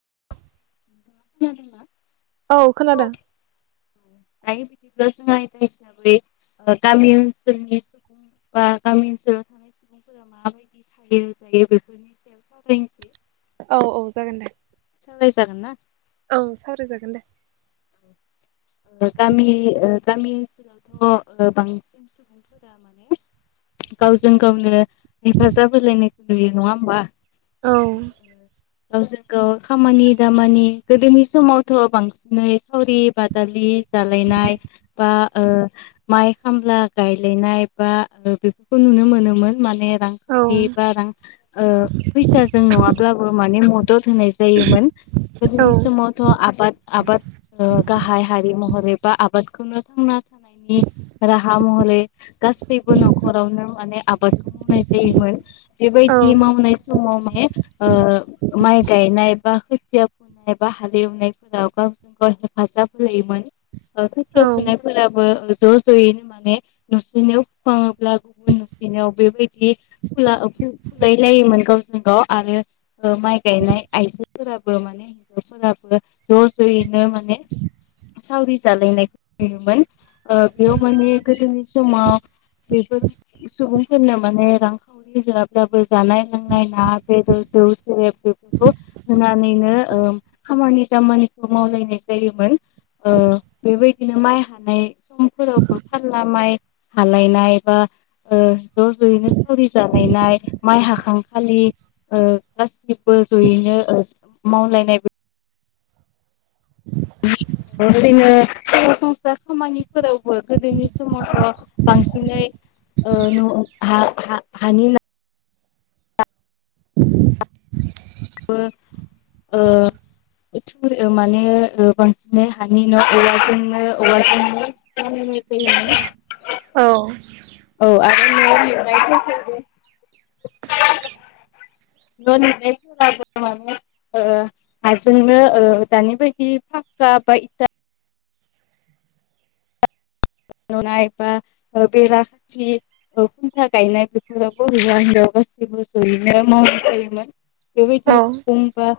[inaudible] औ खोनादों। [unintelligible] औ औ जागोन दे सोलाय जागोन ना। औ सावराय जागोन दे। गामि ओ गामि ओनसोलावथ बांसिन सुबुंफोरा माने। गावजों गावनो हेफाजाब होलायनायखौ नुयो। नडां होनबा। औ माने ओ गावजों गाव खामानि दामानि गोदोनि समावथ बांसिनै सावरि बाद दालौयै जालायनाय बा ओ माइ खामला गायलायनाय बा बेफोरखौ नुनो मोनोमोन माने औ रांखावरि बा रां ओ फैसाजों नङाब्लाबो माने मद द होनाय जायोमोन औ गोदोनि समावथ' आबाद आबाद ओ गाहाय महरै बा आबादखौनो थांना थानायनि राहा महरै गासैबो न'खरावनो माने आबादखौ मावनाय जायोमोन औ बेबायदि मावनाय समाव माने ओ माइ गायनाय बा खोथिया फुनाय बा हाल एवनायफोराव बा [unintelligible] गावजों गाव हेफाजाब होयोमोन ओ औ खोथिया फुनायफोराबो ओ ज' ज'यैनो माने नसेनियाव फुखाङोब्ला गुबुन नसेनियाव बेबायदि फुला ओ फुलाय लायोमोन गावजों गाव आरो माइ गायनाय आइजोफोराबो माने हिन्जावफोराबो ज' ज'यैनो माने सावरि जालायनायखौ नुयोमोन ओ बेयाव माने गोदोनि समाव बेफोर सुबुंफोरनो माने रांखावरि होआब्लाबो जानाय लोंनाय ना बेदर जौ सेरेब बेफोरखौ होनानैनो ओ खामानि दामानिखौ मावलायनाय जायोमोन। ओ बेबायदिनो माइ हानाय समफोरावबो फारला माइ हालायनाय बा ओ ज' ज'यैनो सावरि जालायनाय माइ हाखांखालि ओ गासिबो ज'यैनो ओ मावलायनाय जोङो सरासनस्रा खामानिफोरावबो गोदोनि समावथ' बांसिनै न हानि न [unintelligible] [unintelligible] माने बांसिनै हानि न' एवाजोंनो [inaudible] औ [inaudible] औ आरो न' लिरनायफोरखौ न' लिरनायफोरबो माने हाजोंनो दानि बायदि फाा बा इटा [inaudible] लुनाय बा ओ बेरा खाथि ओ खुन्था गायनाय बेफोरावबो हौवा हिनजाव गासिबो ज'यैनो मावनाय जायोमोन औ बेबायदिनो उखुम बा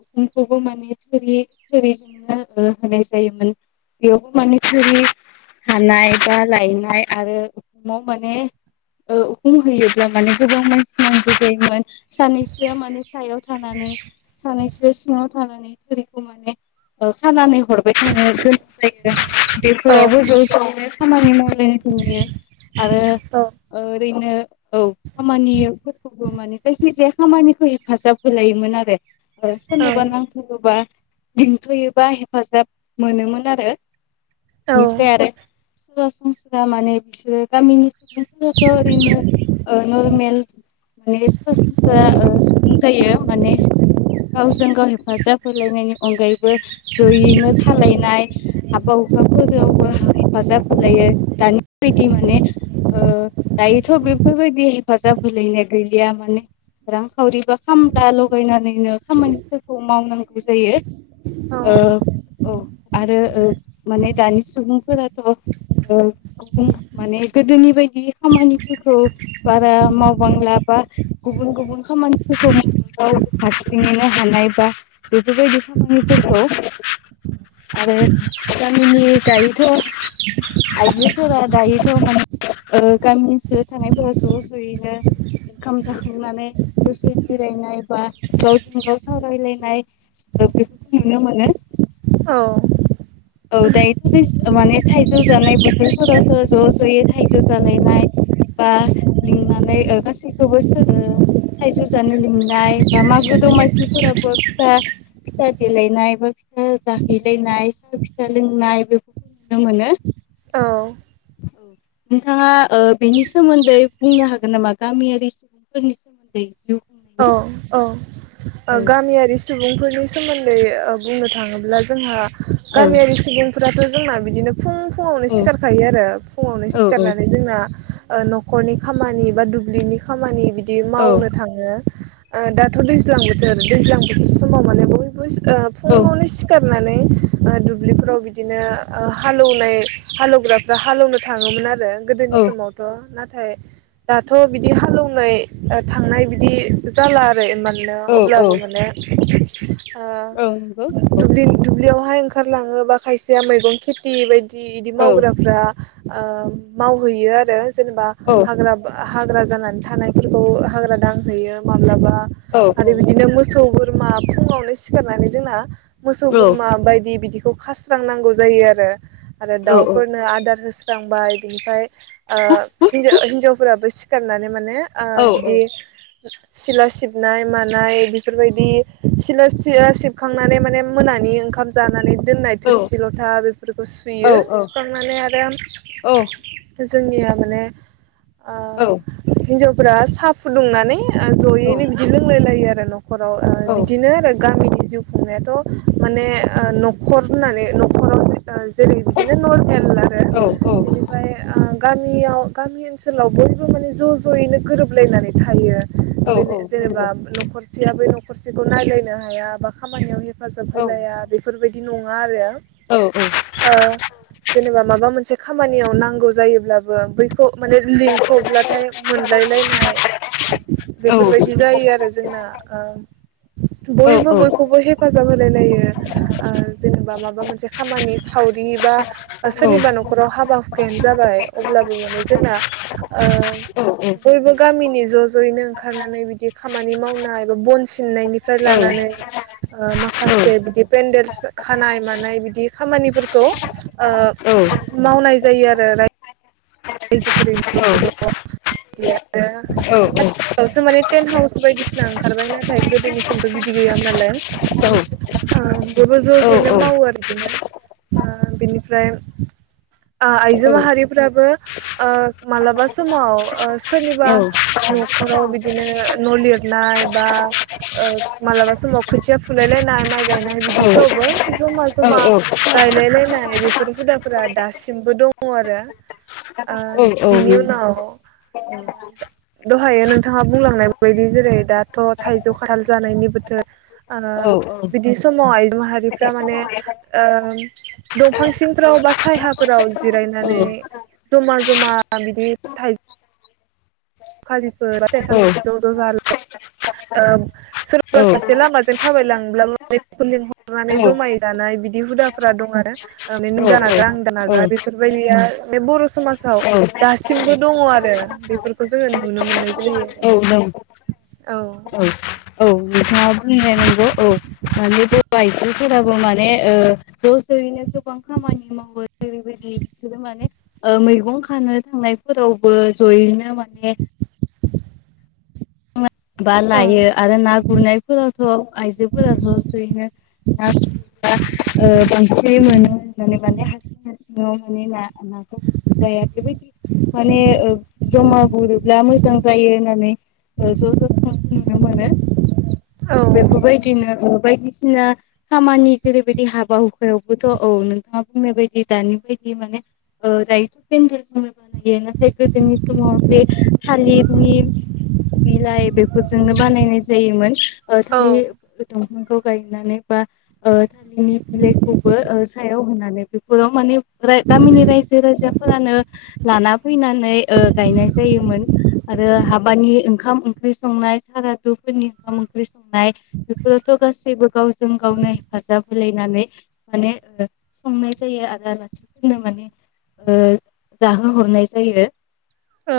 उखुखौबो माने थोरि थोरिजोंनो ओ होनाय जायोमोन बेयावबो माने थोरि हानाय बा लायनाय आरो उखुमाव माने ओ उखुम होयोब्ला माने गोबां मानसि नांगौ जायोमोन सानैसोआ माने सायाव थानानै सानैसो सिङाव थानानै थुरिखौ माने ओ खानानै हरबाय थानो गोनां जायो। बेफोर रावबो ज' ज' बे खामानि मावलायनाय नुयो आरो ओरैनो औ खामानिफोरखौबो माने जायखि जाया खामानिखौ हेफाजाब होलायोमोन आरो ओ सोरनोबा नांथगोबा लिंथ'योबा हेफाजाब मोनोमोन आरो बिफ्राय आरो सरासनस्रा माने बिसोर गामिनि सुबुंफोराथ' ओरैनो ओ नरमेल माने सरासनस्रा ओ सुबुं जायो। माने गावजों गाव हेफाजाब होलायनायनि अनगायैबो जयैनो थालायनाय हाबा हुखाफोरावबो हेफाजाब होलायो दानि बायदि माने ओ दायोथ' बेफोरबायदि हेफाजाब होलायनाय गैलिया माने रांखावरि बा खामला लगायनानैनो खामानिफोरखौ मावनांगौ जायो ओ अ आरो ओ माने दानि सुबुंफोरा ओ गुबुं [inaudible] माने गोदोनि बायदि खामानिफोरखौ बारा मावबांला बा गुबुन गुबुन खामानिफोरखौ मावाव हारसिंोननो हानाय बा बेफोरबायदि खामानिफोरखौ आरो गामिनि दायोथ' आइजोफोरा दायोथ' माने ओ गामि ओनसोलाव थानायफोरा ज' ज'यैनो ओंखाम जाखांनानै दसे जिरायनाय बा गावजों गाव सावरायलायनाय ओ बेफोरखौ नुनो मोनो। औ। औ दायोथ दैज माने थाइजौ जानाय बोथोरफोराावथ ज' ज'यै थाइजौ जालायनाय बा लिंनानै ओ गासैखौबोसो ओ थाइजौ जानो लिंनाय बा मागो दमासिफोराबो फिथा फिथा देलायनाय बा फिथा जाहैलायनाय। सोलोंनाय बेफोरख नुनो मोनो। औ। औ नोंथाङा बेनि सोमोन्दै बुंनो हागोन नामा गामियारि सुबुं फोरनि सोमोन्दै जिउ। औ खुंनायनि औ। ओ औ गामियारि सु सुबुंफोरनि सोमोन्दै ओ बुंनो थाङोब्ला जोंहा। गामियारि सुबुं फोराथखै जोंना बिदिनो फुं फुङावनो सिखारखायो आरो फुङावनो औ सिखारनानै जोंना। ओ न'खरनि खामानि बा दुब्लिनि खामानि बि दि औ मावनो थाङो। ओ दाथ दैज्लां बोथोर दैज्लां बोथोर समाव माने बयबो ओ औ फुङावनो सिखार नानै ओ दुब्लिफोराव बिदिनो ओ हालोउनाय हालोवग्राफ्रा हालेवनो थाङोमोन आरो। गोदोनि समावथ ना थाय दाथ बिदि हालेवनाय थांनाय बिदि। जाला रै मानो औ औ अब्लाबो माने [inaudible] औ नंगौ ओ औ दुबलिन दुबलियावहाय। खारलाङोबा खायसेया मैगं खेथि बायदि दि इदि औ मावग्राफ्रा ओ मावहैयो आरो जेनबा औ हाग्राबा हाग्रा जानानै थानायफोरखौ हाग्रा दांहैयो। माब्लाबा औ नंगौ औ आरो बिदिनो मोसौ बोर बोरमा फुङावनो सिखारनानै जोंना मोसौ बोरमा बायदि बिदि खौ खास्रांनांगौ जायो आरो आरो दाउफोरनो आदार होस दांबाय बिनिफाय ओ हिनजा-हिनजावफोराबो सिखारनानै माने ओ बिदि [unintelligible] सिला सिबनाय मानाय बेफोरबायदि सिला सिला सिबखांनानै माने मोनानि ओंखाम जानानै दोननाय थोरसि लथा बेफोरखौ सुयो सुखांनानै आरो जोंनिया माने ओ हिनजाव फोर साहा फुदुंनानै जयैनो बिदि लोंलायलायो आरो [unintelligible] न'खराव बिदिनो आरो गामिनि जिउ खुंनायाथ माने न'खर होननानै न'खराव जे जेरै बिदिनो नरमेल आरो बेनिफ्राय गामियाव गामि ओनसोलाव बयबो माने ज' ज'यैनो गोरोबलायनानै थायो। बे जेनेबा न'खरसेया बे खरसेखौ नायल्लायनो हाया बा खामानियाव हेफाजाब होलाया बेफोरबायदि बिदि नङा औ आरो जेनेबा माबा मोनसे खामानियाव नांगौ जायोब्लाबो बैखौ माने लिंथ'ब्लाथाय मोनलायलायनाय बेफोरबायदि जायो आरो जोंना बयबो बयखौबो हेफाजाब होलाय लायो जेनेबा माबा मोनसे खामानि साव बियोबा सोरनिबा न'खराव हाबा हुखायानो जाबाय अब्लाबो माने जोंना बयबो गामिनि ज' ज' ओंखारनानै बिदि खामानि मावनाय एबा बन सिन नायनिफ्राय लानानै माखासे बिदि पेन्देलस खानाय मानाय बिदि खामानिफोरखौ मावनाय जायो आरो रायजोफोरैनो ज' ज' बिदि आरो आथिखालावसो माने टेन्ट हाउस बायदिसिना ओंखारबाय नाथाय गोदोनि समथ' बिदि गैयाम नालाय बयबो ज' ज'यैनो मावो आरो बिदिनो बिनिफ्राय आइजो माहारिफ्राबो मालाबा समाव सोरनिबा न'खराव बिदिनो न' लिरनाय बा मालाबा समाव खोथिया फुलायलायनाय माइ गायनाय बिदिफ्रावबो जमा जमा गायलायलायनाय बे बेफोर हुदाफोरा दासिमबो दङ आरो। ओ बिनि उनाव दहायो नोंथाङा बुंलांनाय बायदि जेरै दाथ' थाइजौ खथाल जानायनि बोथोर। ओ बिदि समाव आइ माहारिफोरा माने ओ दंफां सिंफ्राव बा सायहा फोराव जिरायनानै जमा जमा बिदि थाइजौ खाजि फोर फिथाइ सामथा ज -ज जालायो ओ सोरबा सासे लामाजों थाबाय लाङोब्ला बेखौ लिंहरनानै जमायै जानाय बिदि हुदाफोरा दं आरो माने नों दानागार आं दानागार बेफोरबायदिया बे बर समाजाव आव दासिमबो दङ आरो बेफोरखौ जोङो नुनो मोननाय जायो औ नों औ -औ नोंथाङा बुंनाया नंगौ औ मानि आयजोफोराबो माने ज' ज'यैनो गोबां खामानि मावो जेरैबायदि बिसोरो माने मैगं खानो थांनायफोरावबो जयैनो माने बा औ लायो आरो ना गुरनायफोरावथ' आइजोफोरा ज' ज'यैनो ना गुरो ओ बांसिनै मोनो होननानै माने हारसिं हारसिङाव माने ना नाखौ गोसो जाया बेबायदि माने जमा गुरोब्ला मोजां जायो होननानै ज' ज' नुनो मोनो औ बिदिनो बायदिसिना खामानि जेरैबायदि हाबा हुखायावबोथ' औ नोंथाङा बुंनाय बायदि दानि बायदि माने दायोथ' पेन्देल जोंनो बानायो नाथाय गोदोनि समाव बे थालिरनि बिलाइ बे फोरजोंनो बानायनाय जायोमोन थोलि औ बिखौ गायनानै बा थालिरनि बिलाइखौबो सायाव होनानै बेफोराव माने गामिनि रायजो राजाफोरानो लाना फैनानै ओ गायनाय जायोमोन आरो हाबानि ओंखाम ओंख्रि संनाय सारादुफोरनि ओंखाम ओंख्रि संनाय बेफोरावथ' गासैबो गावजों गावनो हेफाजाब होलायनानै माने संनाय जायो आरो आलासिफोरनो माने ओ जाहोहरनाय जायो औ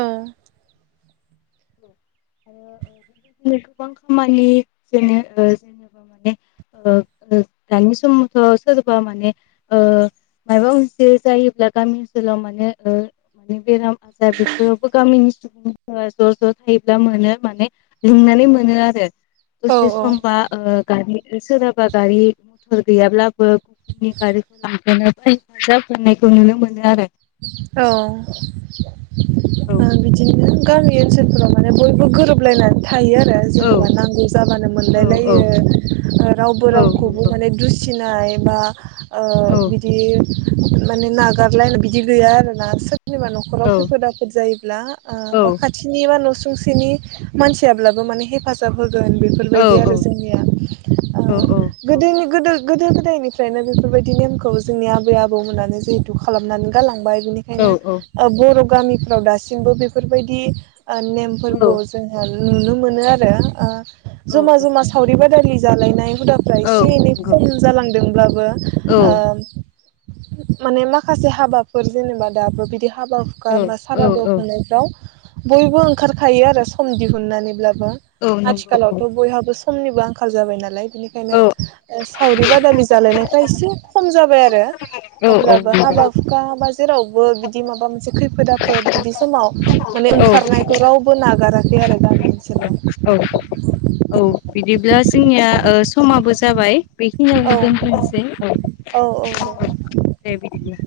आरो बेबायदिनो गोबां खामानि जेन जेनेबा माने दानि समावथ' सोरबा माने माबा मोनसे जायोब्ला गामि ओनसोलाव माने -माने बेराम आजार बेफोरावबो गामिनि सुबुंफोरा ज' ज' थायो दा मोनो माने लिंनानै मोनो आरो दसे औ सम बा ओ सोरहाबा गारि मथर गैयाब्लाबो गुबुननि गारिखौ लाबोनो बा हेफाजाब होनायखौ नुनो मोनो आरो औ औ बिदिनो गामि ओनसोलफोराव माने बयबो गोरोबलायनानै थायो आरो जेनेबा औ नांगौ जाबानो औ औ मोनलायलायो रावबो औ रावखौबो नंगौ माने दुसिनो ओमफ्राय बा ओ औ बिदि माने नागारलायनो बिदि गैया आरो ना सो सोरनिबा नखराव खैफोद आफोद जायोब्ला औ बा खाथिनि मान न सुंसेनि मानसियाब्लाबो माने हेफाजाब होगो गोन औ बेफोरबायदि औ आरो जोंनिया औ औ गोदोनि गोदो गोदो गोदायनिफ्रायनो बेफोरबायदि नेमखौ जोंनि आबै आबौमोनानो जिहेथु खालामनानै गालांबाय औ बेनिखायनो बर' गामिफ्राव दासिमबो बेफोरबायदि नेमफोरखौ औ जोंहा नुनो मोनो आरो ओ ज'मा औ ज'मा सावरिबादालि जालायनाय हुदाफ्रा औ एसे एनै नंगौ खम जालांदोंब्लाबो औ माने माखासे हाबा फोर जेनेबा दाबो बिदि हाबा हुखा बा औ औ सारादु खुंनायफ्राव बयबो ओंखारखायो आरो सम दिहुननानैब्लाबो औ नंगौ आथिखालावथ' बयहाबो समनिबो आंखाल जाबाय नालाय औ बिनिखायनो सावरि बादालि जालायनायफ्रा एसे खम जाबाय आरो औ औे अब्लाबो हाबा नंगौ हुखा जेरावबो बिदि माबा मोनसे खैफोद आफोद बिदि समाव माने औ ओंखारनायखौ रावबो नागाराखै आरो गामि ओनसोलाव औ औ बिदिब्ला जोंनिया ओ समाबो जाबाय। बेखिनियावनो औ दोन्थनोसै औ औ औ दे बिदिब्ला।